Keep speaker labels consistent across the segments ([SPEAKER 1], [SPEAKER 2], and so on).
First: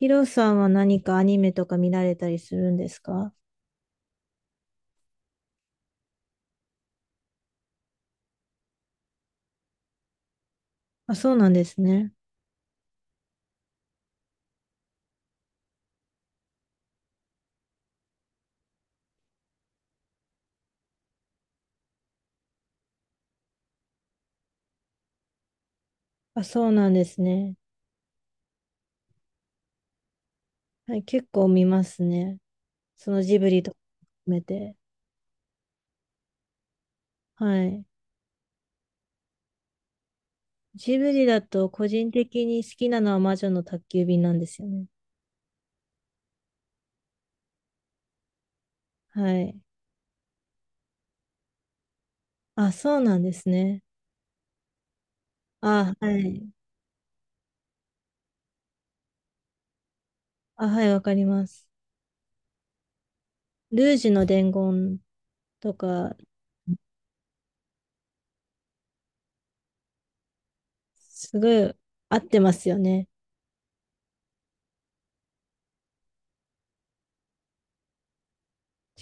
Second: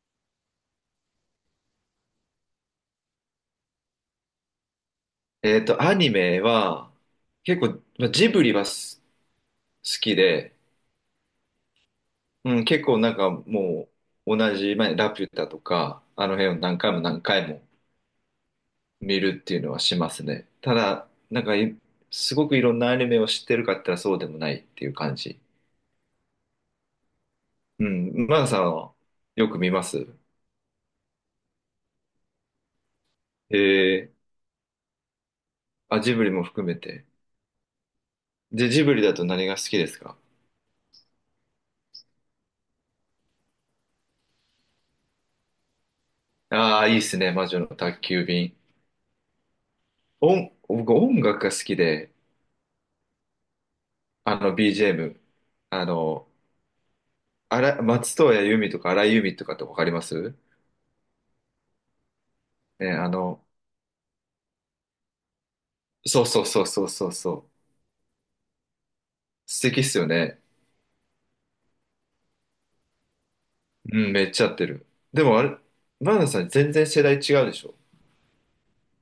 [SPEAKER 1] ヒロさんは何かアニメとか見られたりするんですか？
[SPEAKER 2] アニメは、結構、まあジブリは好きで、
[SPEAKER 1] あ、そうなんですね。
[SPEAKER 2] うん、結構なんかもう、同じ、まあ、ラピュタとか、あの辺を何回も何回も見るっていうのはしますね。ただ、なんかい、すごくいろんなアニメを知ってるかって言ったらそうでもないっていう感じ。
[SPEAKER 1] あ、そうなんですね。
[SPEAKER 2] うん、マナさんはよく見ます？
[SPEAKER 1] はい、結構見ますね。そのジブリとか
[SPEAKER 2] ええ。
[SPEAKER 1] 含めて。
[SPEAKER 2] あ、ジブリも含めて。
[SPEAKER 1] はい。
[SPEAKER 2] で、ジブリだと何が好きですか？
[SPEAKER 1] ジブリだと個人的に好きなのは魔女の宅急便なんですよね。
[SPEAKER 2] ああー、いいっすね、魔女の宅急便。
[SPEAKER 1] はい。
[SPEAKER 2] 僕音楽が好きで、
[SPEAKER 1] あ、そうなんですね。
[SPEAKER 2] あの BGM。あ
[SPEAKER 1] あ、は
[SPEAKER 2] の、
[SPEAKER 1] い。
[SPEAKER 2] あら、松任谷由実とか荒井由実とかってわかります？
[SPEAKER 1] あ、はい、わかります。
[SPEAKER 2] ね、
[SPEAKER 1] ルージュの伝言とか、
[SPEAKER 2] そうそうそうそうそうそう。素敵っすよね。
[SPEAKER 1] すごい合ってますよね。
[SPEAKER 2] うん、めっちゃ合ってる。でもあれ、マナさん全然世代違うでしょ？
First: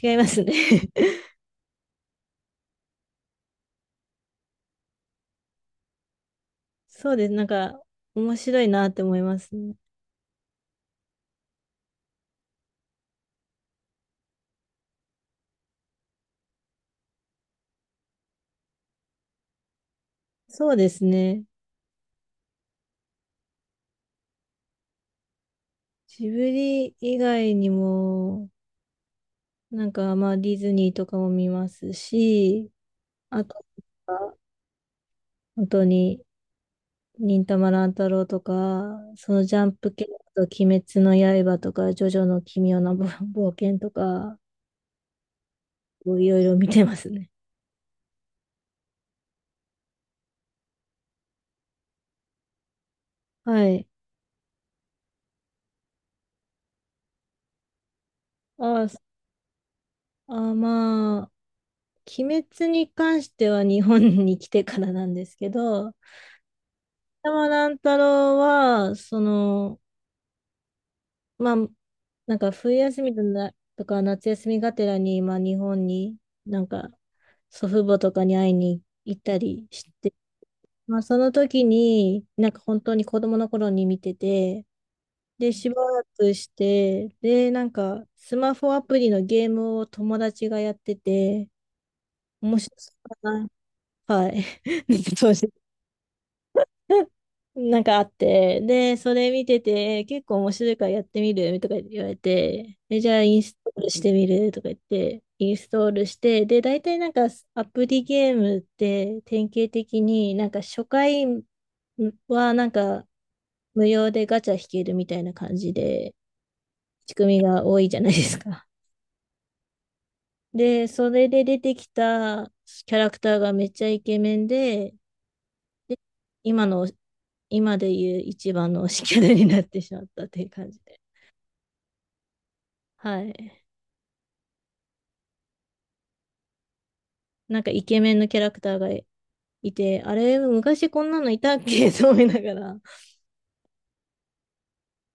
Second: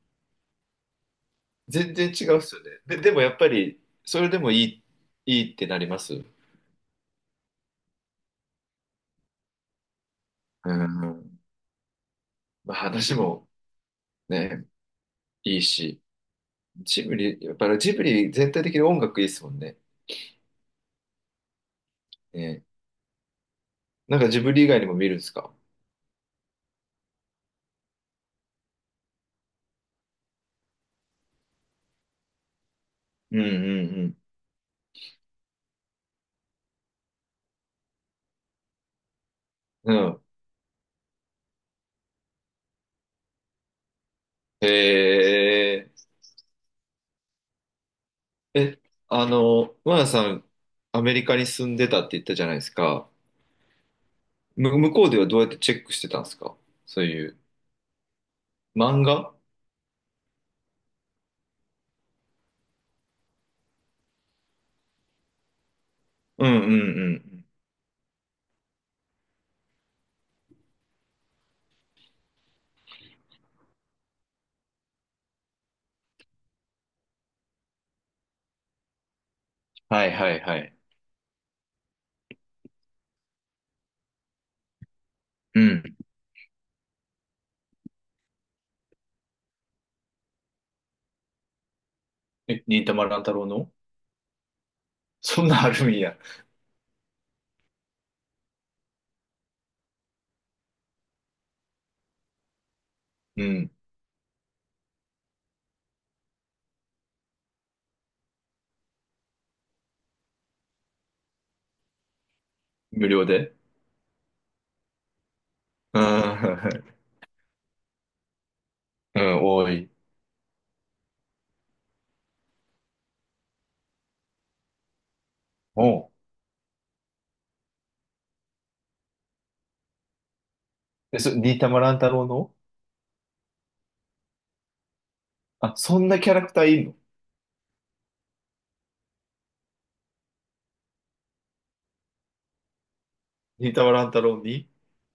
[SPEAKER 1] 違いますね。
[SPEAKER 2] 全然違うっすよね。で、でもやっぱり、それでもいい、いいってなります。う
[SPEAKER 1] そうです。面白いなって思いますね。
[SPEAKER 2] ん。まあ話もね、いいし。ジブリ、やっぱりジブリ全体的に音楽いいっすもんね。
[SPEAKER 1] そうですね。
[SPEAKER 2] ね。なんかジブリ以外にも見るんですか？
[SPEAKER 1] ジブリ以外にも、まあディズニーとかも見ますし、
[SPEAKER 2] うん
[SPEAKER 1] あ
[SPEAKER 2] う
[SPEAKER 1] と
[SPEAKER 2] ん
[SPEAKER 1] は本当に忍たま乱太郎とか、そのジャンプ
[SPEAKER 2] うん。
[SPEAKER 1] 系
[SPEAKER 2] うん。
[SPEAKER 1] だと鬼滅の刃とか、ジョジョの奇妙な冒険とか、
[SPEAKER 2] へえ。
[SPEAKER 1] こういろいろ見てますね。
[SPEAKER 2] え、マナさん、アメリカに住んでたって言ったじゃないですか。
[SPEAKER 1] はい。
[SPEAKER 2] 向こうではどうやってチェックしてたんですか？そういう。
[SPEAKER 1] あ、そ
[SPEAKER 2] 漫画。
[SPEAKER 1] あ、まあ、鬼滅に関しては日本に来てからなんですけど、
[SPEAKER 2] うんうんうんう
[SPEAKER 1] 山
[SPEAKER 2] ん。
[SPEAKER 1] 乱太郎は、その、まあ、なんか冬休みとな、とか夏休みがてらに今日本になんか祖父母とかに会いに行ったりし
[SPEAKER 2] はい
[SPEAKER 1] て、
[SPEAKER 2] はいはい。
[SPEAKER 1] まあその時になんか本当に子供の頃に見てて、で
[SPEAKER 2] う
[SPEAKER 1] しば
[SPEAKER 2] ん。
[SPEAKER 1] らくして、でなんかスマホアプリのゲームを友達がやってて、面
[SPEAKER 2] え、
[SPEAKER 1] 白
[SPEAKER 2] 忍
[SPEAKER 1] そ
[SPEAKER 2] たま
[SPEAKER 1] う
[SPEAKER 2] 乱
[SPEAKER 1] だ
[SPEAKER 2] 太郎
[SPEAKER 1] な。
[SPEAKER 2] の？
[SPEAKER 1] はい。 当
[SPEAKER 2] そん
[SPEAKER 1] 時
[SPEAKER 2] なあるんや。
[SPEAKER 1] なんかあって、で、それ見てて、結構面白いからやってみるとか言われて、え、じゃあイン
[SPEAKER 2] う
[SPEAKER 1] ス
[SPEAKER 2] ん。
[SPEAKER 1] トールしてみるとか言って、インストールして、で、大体なんかアプリゲームって典型的になんか初回はなんか
[SPEAKER 2] 無料で。
[SPEAKER 1] 無料でガチャ引けるみたいな感じ
[SPEAKER 2] う
[SPEAKER 1] で
[SPEAKER 2] ん。
[SPEAKER 1] 仕組みが多いじゃないですか。
[SPEAKER 2] うん、多い。
[SPEAKER 1] で、それで出てきたキャラクターがめっちゃイケメンで、で、
[SPEAKER 2] おう。
[SPEAKER 1] 今の、今でいう一番の推しキャラになってしまったっていう感じで。
[SPEAKER 2] え、忍たま乱太郎の？
[SPEAKER 1] はい。
[SPEAKER 2] あ、そんなキャラクターいんの？
[SPEAKER 1] なんかイケメンのキャラクターがいて、あれ、昔こんなのいたっけと思いながら。
[SPEAKER 2] 忍たま乱太郎に？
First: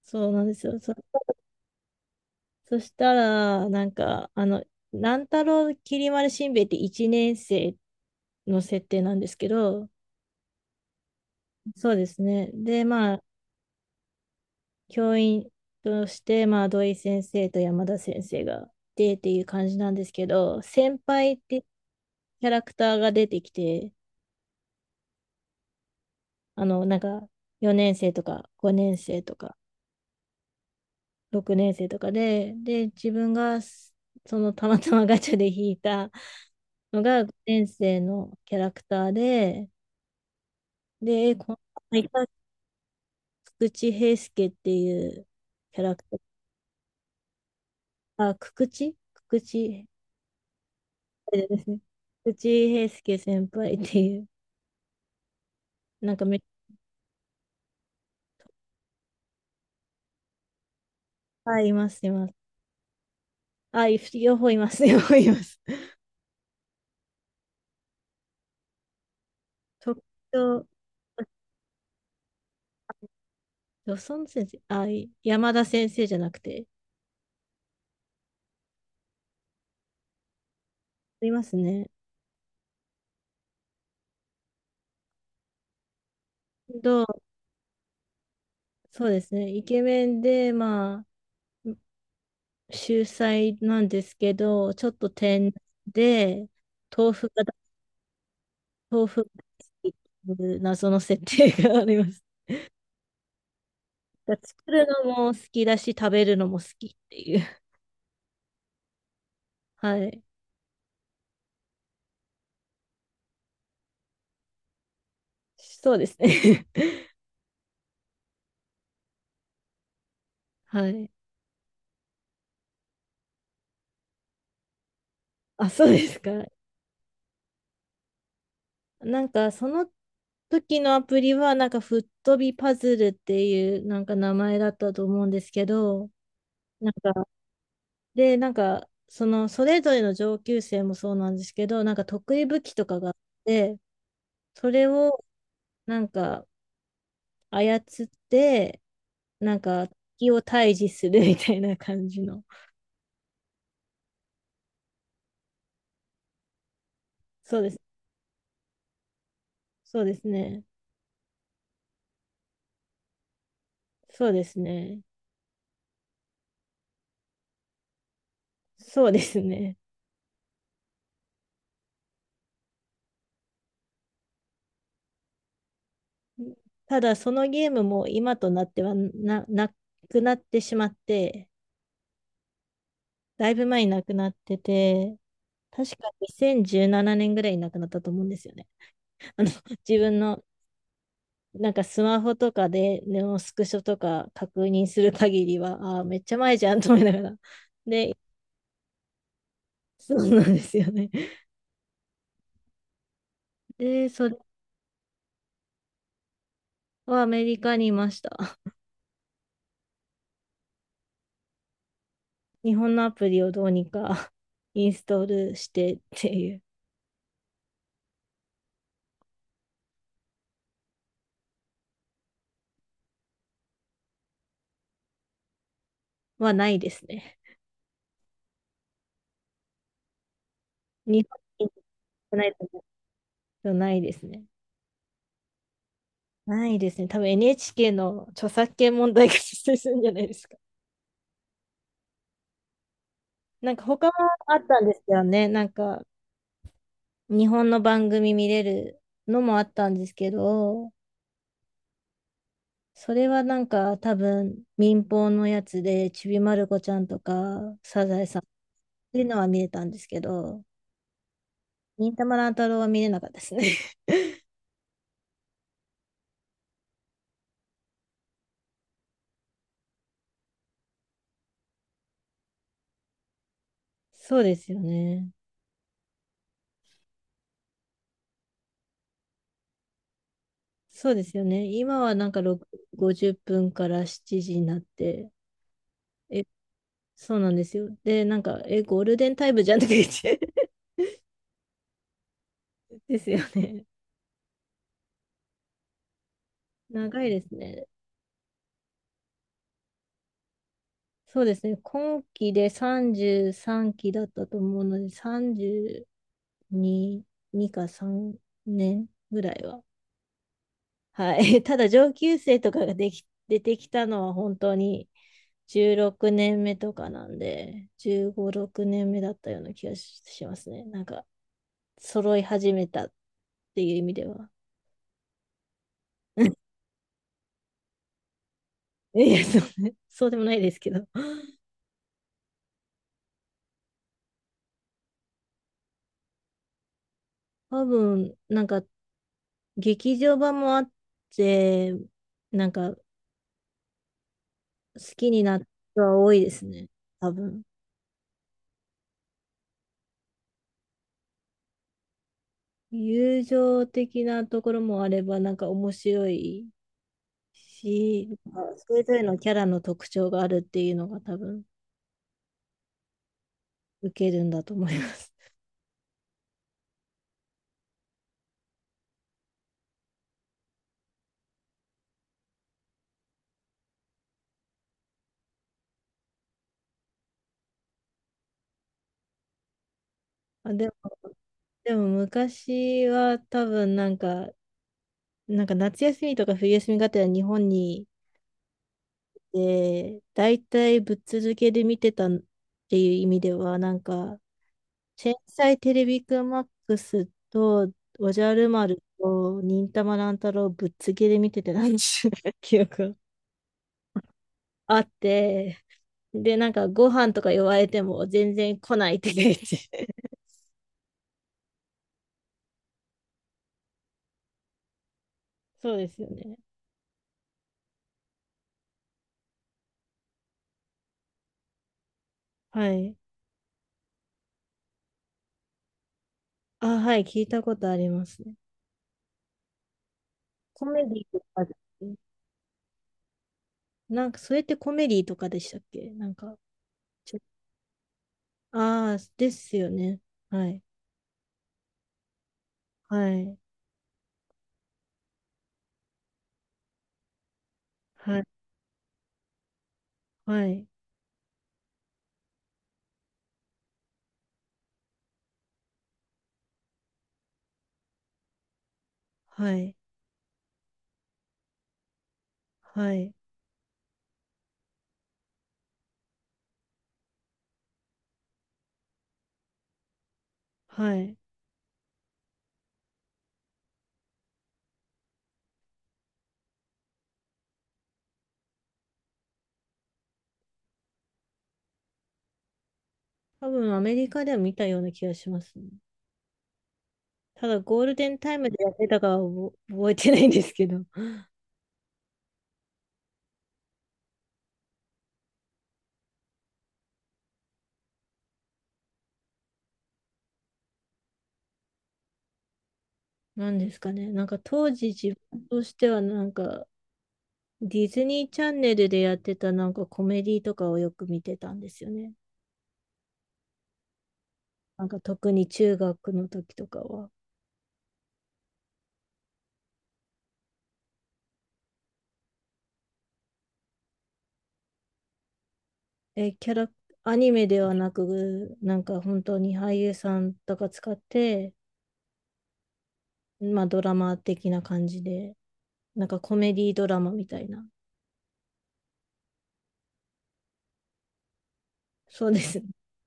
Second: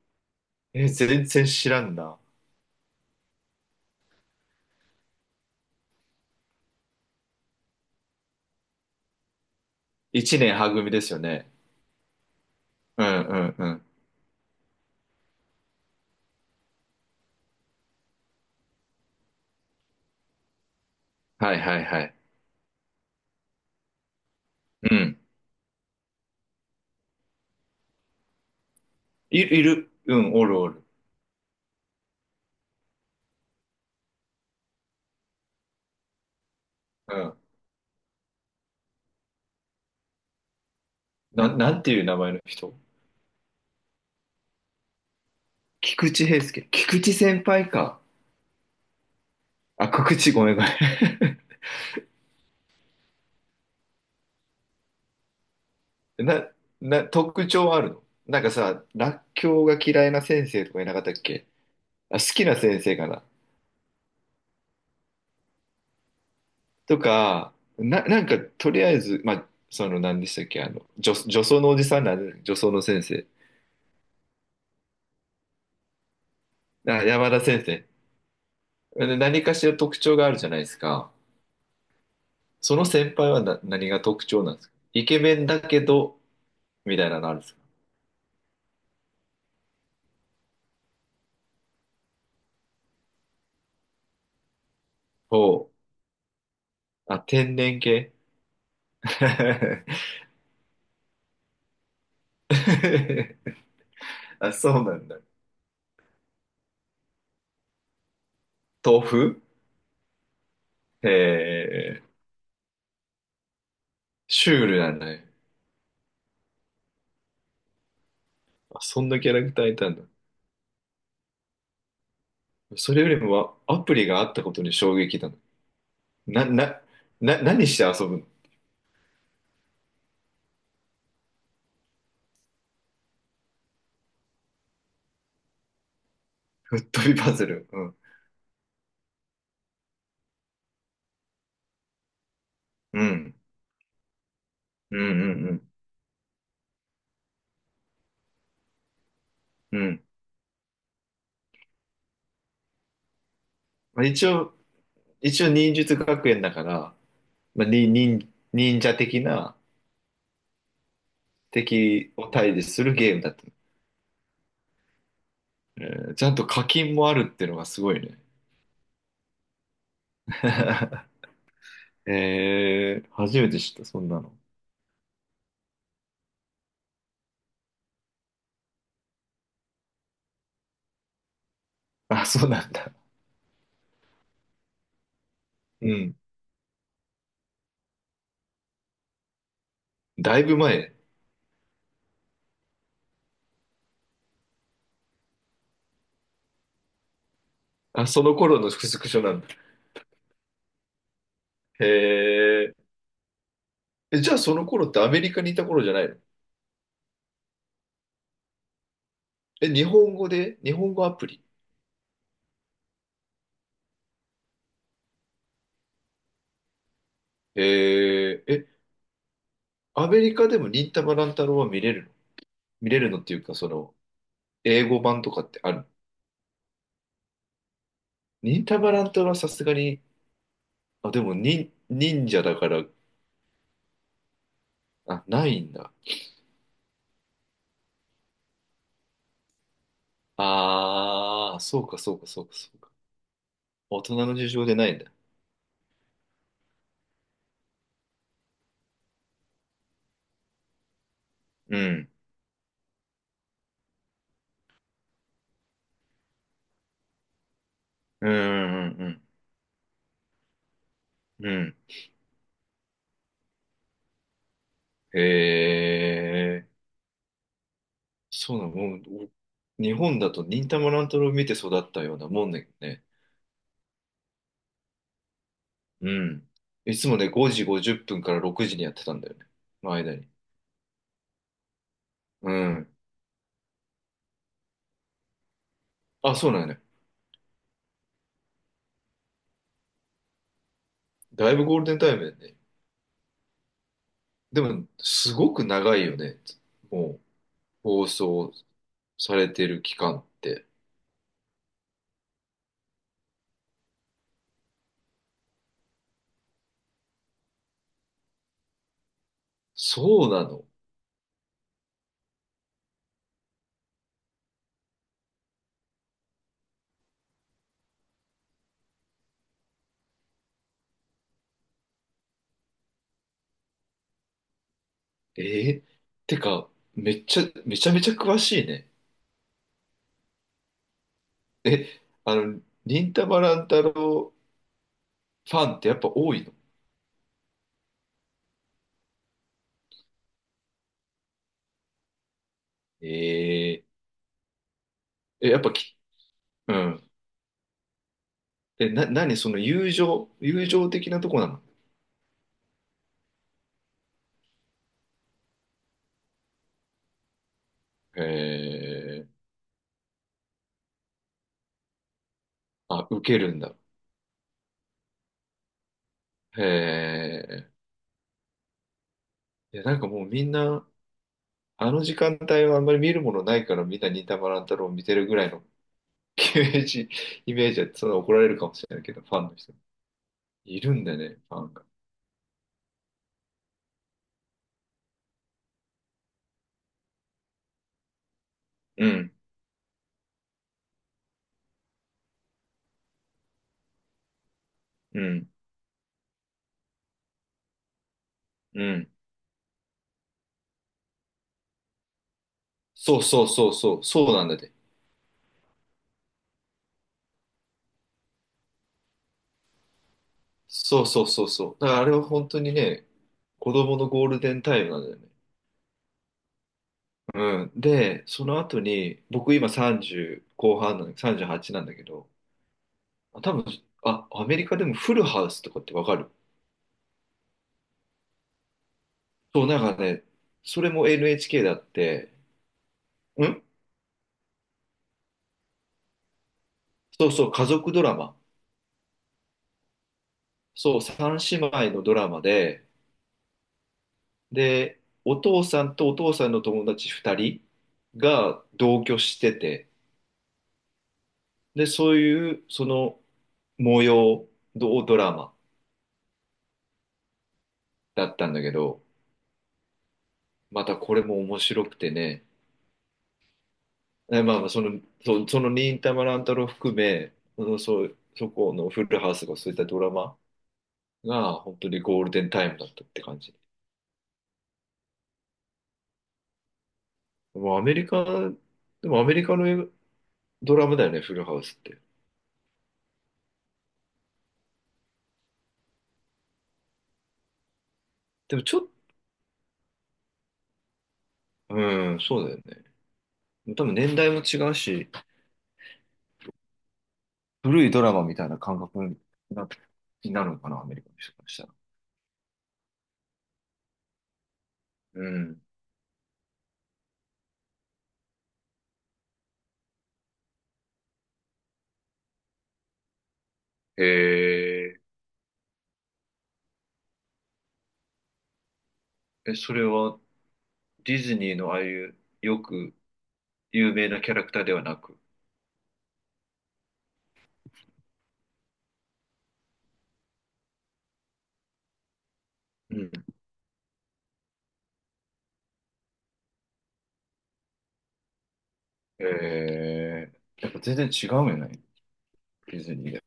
[SPEAKER 1] そうなんですよ。
[SPEAKER 2] え、全然知らんな。
[SPEAKER 1] そしたら、なんか、あの、乱太郎きり丸しんべヱって1年生の設定なんですけど、
[SPEAKER 2] 一年は組ですよね。
[SPEAKER 1] そうですね。で、
[SPEAKER 2] う
[SPEAKER 1] まあ、
[SPEAKER 2] んうん。
[SPEAKER 1] 教員として、まあ、土井先生と山田先生が出てっていう感じなんですけど、先輩っ
[SPEAKER 2] はい
[SPEAKER 1] て
[SPEAKER 2] はいはい。
[SPEAKER 1] キャラクターが出てきて、
[SPEAKER 2] うん。
[SPEAKER 1] あの、なんか、4年生とか5年生と
[SPEAKER 2] い、い
[SPEAKER 1] か
[SPEAKER 2] る。うん、おるおる。
[SPEAKER 1] 6年生とかで、で、自分がそのたまたまガチャで引いたの
[SPEAKER 2] う
[SPEAKER 1] が
[SPEAKER 2] ん。
[SPEAKER 1] 5年生のキャラクターで、で、こ
[SPEAKER 2] な、なんてい
[SPEAKER 1] の
[SPEAKER 2] う名
[SPEAKER 1] 間、
[SPEAKER 2] 前の人？
[SPEAKER 1] 菊池平介っていうキャラク
[SPEAKER 2] 菊
[SPEAKER 1] ター、
[SPEAKER 2] 池平介。菊池先輩か。
[SPEAKER 1] あ、久々知池菊池
[SPEAKER 2] あ、菊池、ごめんごめ
[SPEAKER 1] 輩ですね。内井平介先輩っていう、なんか
[SPEAKER 2] ん。
[SPEAKER 1] めっち
[SPEAKER 2] 特徴あるの？なんかさ、らっきょうが嫌いな先生とかいなかったっけ？
[SPEAKER 1] ゃ、あいます、い
[SPEAKER 2] あ、
[SPEAKER 1] ます。
[SPEAKER 2] 好きな先生かな？
[SPEAKER 1] あ、い、両方います、両方います。
[SPEAKER 2] とか、とりあえず、まあ、
[SPEAKER 1] 特
[SPEAKER 2] 何でしたっけ？
[SPEAKER 1] 徴、
[SPEAKER 2] 女装のおじさんなんで、女装の先生。
[SPEAKER 1] ドソン先生、山田先生じゃなくて、
[SPEAKER 2] あ、山田先生。で何かしら特徴があるじゃないですか。
[SPEAKER 1] いますね。
[SPEAKER 2] その先輩は何が特徴なんですか？イケメンだけど、み
[SPEAKER 1] ど
[SPEAKER 2] たいな
[SPEAKER 1] う、
[SPEAKER 2] のあるんですか？
[SPEAKER 1] そうですね。イケメンで、まあ、秀才なんですけど、ちょっと天
[SPEAKER 2] お
[SPEAKER 1] 然
[SPEAKER 2] う。
[SPEAKER 1] で、豆
[SPEAKER 2] あ、
[SPEAKER 1] 腐が、
[SPEAKER 2] 天然系。
[SPEAKER 1] 豆腐 が好きっていう謎の設定があります。だから
[SPEAKER 2] あ、
[SPEAKER 1] 作
[SPEAKER 2] そう
[SPEAKER 1] る
[SPEAKER 2] な
[SPEAKER 1] の
[SPEAKER 2] ん
[SPEAKER 1] も
[SPEAKER 2] だ。
[SPEAKER 1] 好きだし、食べるのも好きっていう。
[SPEAKER 2] 豆腐。
[SPEAKER 1] はい。
[SPEAKER 2] へえ、シュールなんだね。
[SPEAKER 1] そうですね。
[SPEAKER 2] あ、そんなキャラクターいたんだ。
[SPEAKER 1] はい。
[SPEAKER 2] それよりもアプリがあったことに衝撃だ
[SPEAKER 1] あ、そうですか。
[SPEAKER 2] な。な、な、何して遊ぶの？
[SPEAKER 1] なんか、その時のアプリは、なんか、吹っ飛びパズルっていう、なんか名前だったと思うんですけど、
[SPEAKER 2] 吹っ
[SPEAKER 1] なん
[SPEAKER 2] 飛び
[SPEAKER 1] か、
[SPEAKER 2] パズル。うん。
[SPEAKER 1] で、なんか、その、それぞれの上級生もそうなんですけど、なんか、得意武器とか
[SPEAKER 2] う
[SPEAKER 1] があっ
[SPEAKER 2] ん。
[SPEAKER 1] て、それ
[SPEAKER 2] うん
[SPEAKER 1] を、
[SPEAKER 2] うん
[SPEAKER 1] なんか、操って、なん
[SPEAKER 2] う
[SPEAKER 1] か、
[SPEAKER 2] ん。うん。
[SPEAKER 1] 敵を退治する みたいな感じの。
[SPEAKER 2] まあ、一応忍術学園だから、
[SPEAKER 1] そう
[SPEAKER 2] まあ、
[SPEAKER 1] で
[SPEAKER 2] に、
[SPEAKER 1] す。
[SPEAKER 2] 忍、忍者的な、
[SPEAKER 1] そうですね。
[SPEAKER 2] 敵を退治するゲームだった？
[SPEAKER 1] そうですね。
[SPEAKER 2] えちゃんと課金もあるっていうのがすごいね。
[SPEAKER 1] そうですね。
[SPEAKER 2] 初めて知った、そんなの。
[SPEAKER 1] ただそのゲームも今となってはなくなってしまって、
[SPEAKER 2] あ、そうなんだ。
[SPEAKER 1] だいぶ前になくなってて、確
[SPEAKER 2] う
[SPEAKER 1] か
[SPEAKER 2] ん。
[SPEAKER 1] 2017年ぐらいになくなったと思うんですよね。あの、自分
[SPEAKER 2] だ
[SPEAKER 1] の
[SPEAKER 2] いぶ前。
[SPEAKER 1] なんかスマホとかでネオスクショとか確認する限りは、ああめっちゃ前じゃんと思いながら。
[SPEAKER 2] あ、
[SPEAKER 1] で、
[SPEAKER 2] その頃のスクショなんだ。
[SPEAKER 1] そうなんですよね。
[SPEAKER 2] へ
[SPEAKER 1] で、
[SPEAKER 2] え。
[SPEAKER 1] そ
[SPEAKER 2] じゃ
[SPEAKER 1] れ
[SPEAKER 2] あその頃ってアメリカにいた頃じゃないの？
[SPEAKER 1] はアメリカにいました。
[SPEAKER 2] え、日本語で日本語アプリ？
[SPEAKER 1] 日本のアプリをどうにか インストールしてっていう
[SPEAKER 2] ええ。え、アメリカでも忍たま乱太郎は見れるの？見れるのっていうか、英語版とかってある？
[SPEAKER 1] はないですね。
[SPEAKER 2] 忍たま乱太郎はさすがに、
[SPEAKER 1] 日
[SPEAKER 2] あ、でも
[SPEAKER 1] 本に行
[SPEAKER 2] 忍、忍
[SPEAKER 1] か
[SPEAKER 2] 者
[SPEAKER 1] ない
[SPEAKER 2] だか
[SPEAKER 1] と
[SPEAKER 2] ら、
[SPEAKER 1] ないですね。
[SPEAKER 2] あ、ないんだ。
[SPEAKER 1] ないですね。多分 NHK の著作権問題が発生するんじゃないですか。
[SPEAKER 2] ああ、そうか、そうか、そうか、そうか。
[SPEAKER 1] なんか
[SPEAKER 2] 大
[SPEAKER 1] 他も
[SPEAKER 2] 人の事
[SPEAKER 1] あっ
[SPEAKER 2] 情で
[SPEAKER 1] たん
[SPEAKER 2] な
[SPEAKER 1] で
[SPEAKER 2] いん
[SPEAKER 1] す
[SPEAKER 2] だ。
[SPEAKER 1] けどね。なんか日本の番組見れるのもあったんですけど、
[SPEAKER 2] うん。
[SPEAKER 1] それはなんか多分民放のやつでちびまる子ちゃんとかサザエ
[SPEAKER 2] うん、
[SPEAKER 1] さんっ
[SPEAKER 2] う
[SPEAKER 1] ていう
[SPEAKER 2] ん、
[SPEAKER 1] のは見れたんですけど、
[SPEAKER 2] うん。うん。
[SPEAKER 1] 忍たま乱太郎は見れなかったですね。
[SPEAKER 2] へえ。そうなの、もう、日本だと忍たま乱太郎を見て育ったようなもんだけどね。
[SPEAKER 1] そうですよね。
[SPEAKER 2] うん。いつもね、5時50分から6時にやってたんだよね。の間に。
[SPEAKER 1] そうですよね。今はなんか
[SPEAKER 2] う
[SPEAKER 1] 6
[SPEAKER 2] ん。
[SPEAKER 1] 50分から7時になって、
[SPEAKER 2] あ、
[SPEAKER 1] え、
[SPEAKER 2] そうなんだね。
[SPEAKER 1] そうなんですよ。で、なんか、え、ゴールデンタイムじゃんく言って。
[SPEAKER 2] だいぶゴールデンタイムだよね。
[SPEAKER 1] ですよね。
[SPEAKER 2] でも、すごく長いよね。もう、
[SPEAKER 1] 長いですね。
[SPEAKER 2] 放送されてる期間って。
[SPEAKER 1] そうですね。今期で33期だったと思うので、32、2か3年ぐらいは。
[SPEAKER 2] そうなの？
[SPEAKER 1] はい。ただ、上級生とかができ、出てきたのは本当に16年目とかなんで、15、6年目だったような気がしますね。なんか、揃い始めたっていう意味では。
[SPEAKER 2] えー、て か、めちゃめちゃ詳しいね。
[SPEAKER 1] いや、そうね、そうでもないですけど。
[SPEAKER 2] え、あの、忍たま乱太郎ファンってやっぱ多いの？
[SPEAKER 1] 多分、なんか、劇場版もあって、なんか、好
[SPEAKER 2] え
[SPEAKER 1] きにな
[SPEAKER 2] や
[SPEAKER 1] っ
[SPEAKER 2] っ
[SPEAKER 1] た
[SPEAKER 2] ぱき、
[SPEAKER 1] 人は多いです
[SPEAKER 2] う
[SPEAKER 1] ね。
[SPEAKER 2] ん。
[SPEAKER 1] 多分。
[SPEAKER 2] 何その友情的なとこなの？
[SPEAKER 1] 友情的なところもあれば、なんか面白い
[SPEAKER 2] え
[SPEAKER 1] し、なんかそれぞれ
[SPEAKER 2] ー、
[SPEAKER 1] のキャラの特徴があるっていうのが多分、
[SPEAKER 2] あ、受けるんだ。
[SPEAKER 1] 受けるんだと思います。
[SPEAKER 2] えいや、なんかもうみんな、あの時間帯はあんまり見るものないからみんな忍たま乱太郎を見てるぐらいの イメージ、イメージは、そんな怒られるかもしれないけど、ファンの人。
[SPEAKER 1] あ、
[SPEAKER 2] い
[SPEAKER 1] でも、
[SPEAKER 2] るんだね、ファンが。
[SPEAKER 1] でも昔は多分なんか、なんか夏休みとか冬休みがてら日本に
[SPEAKER 2] うん、
[SPEAKER 1] で、大体ぶっ続けで見てたっていう意味では、なんか、
[SPEAKER 2] う
[SPEAKER 1] 天
[SPEAKER 2] ん、
[SPEAKER 1] 才テレビくんマックスと、おじゃる
[SPEAKER 2] う
[SPEAKER 1] 丸
[SPEAKER 2] ん。
[SPEAKER 1] と、忍たま乱太郎ぶっ続けで見ててなんちゅう記憶が
[SPEAKER 2] そうそうそうそう、そうなんだって。
[SPEAKER 1] あって、で、なんかご飯とか言われても全然来ないって言って。
[SPEAKER 2] そうそうそうそう。だからあれは本当にね、子供のゴールデンタイムなんだよね。
[SPEAKER 1] そうですよね。
[SPEAKER 2] うん。で、その後に、僕今30後半なんだ、38なんだけど、
[SPEAKER 1] はい。
[SPEAKER 2] 多分、あ、アメリカでもフルハウスとかってわかる？
[SPEAKER 1] あ、はい、聞いたことありますね。
[SPEAKER 2] そう、なんかね、そ
[SPEAKER 1] コ
[SPEAKER 2] れ
[SPEAKER 1] メ
[SPEAKER 2] も
[SPEAKER 1] ディとか
[SPEAKER 2] NHK
[SPEAKER 1] で、
[SPEAKER 2] だって、ん
[SPEAKER 1] なんかそれってコメディとかでしたっけ、なんか、
[SPEAKER 2] そう
[SPEAKER 1] ちょ、
[SPEAKER 2] そう、家族ドラマ。
[SPEAKER 1] ああ、ですよね。はい。
[SPEAKER 2] そう、三姉妹のドラマで、
[SPEAKER 1] はい、
[SPEAKER 2] で、お父さんとお父さんの友達2人
[SPEAKER 1] はい、
[SPEAKER 2] が同居してて、
[SPEAKER 1] はい、
[SPEAKER 2] で、そういうその模様ドラマだったんだけど、
[SPEAKER 1] はい、
[SPEAKER 2] またこれも面白くてね、
[SPEAKER 1] はい、
[SPEAKER 2] まあまあその忍たま乱太郎含め、そこのフルハウスがそういったドラマ
[SPEAKER 1] はい。
[SPEAKER 2] が本当にゴールデンタイムだったって感じ。もうアメリカ、でもアメリカのドラマだよね、フルハウスって。
[SPEAKER 1] 多分アメリカでは見たような気がしますね。ただゴールデンタ
[SPEAKER 2] で
[SPEAKER 1] イ
[SPEAKER 2] も
[SPEAKER 1] ム
[SPEAKER 2] ちょっ
[SPEAKER 1] でや
[SPEAKER 2] と、
[SPEAKER 1] ってたかは覚えてないんですけど。
[SPEAKER 2] うん、そうだよね。多分年代も違うし、古いドラマみたいな感覚にな、になるのかな、アメリカの人からしたら。
[SPEAKER 1] なんですかね。なんか当時
[SPEAKER 2] う
[SPEAKER 1] 自
[SPEAKER 2] ん。
[SPEAKER 1] 分としてはなんかディズニーチャンネルでやってたなんかコメディとかをよく見てたんですよね。
[SPEAKER 2] へえ。
[SPEAKER 1] なんか特に中学の時とかは。
[SPEAKER 2] それはディズニーのああいうよく有名なキャラクターではなく。
[SPEAKER 1] え、キャラ、アニメではなく、なんか本当に俳優さんとか使って、
[SPEAKER 2] うん。
[SPEAKER 1] まあドラマ的な感じで。なんかコメディードラマみたいな。
[SPEAKER 2] えやっぱ全然違うんよね、
[SPEAKER 1] そうで
[SPEAKER 2] デ
[SPEAKER 1] す
[SPEAKER 2] ィ
[SPEAKER 1] ね
[SPEAKER 2] ズニーで。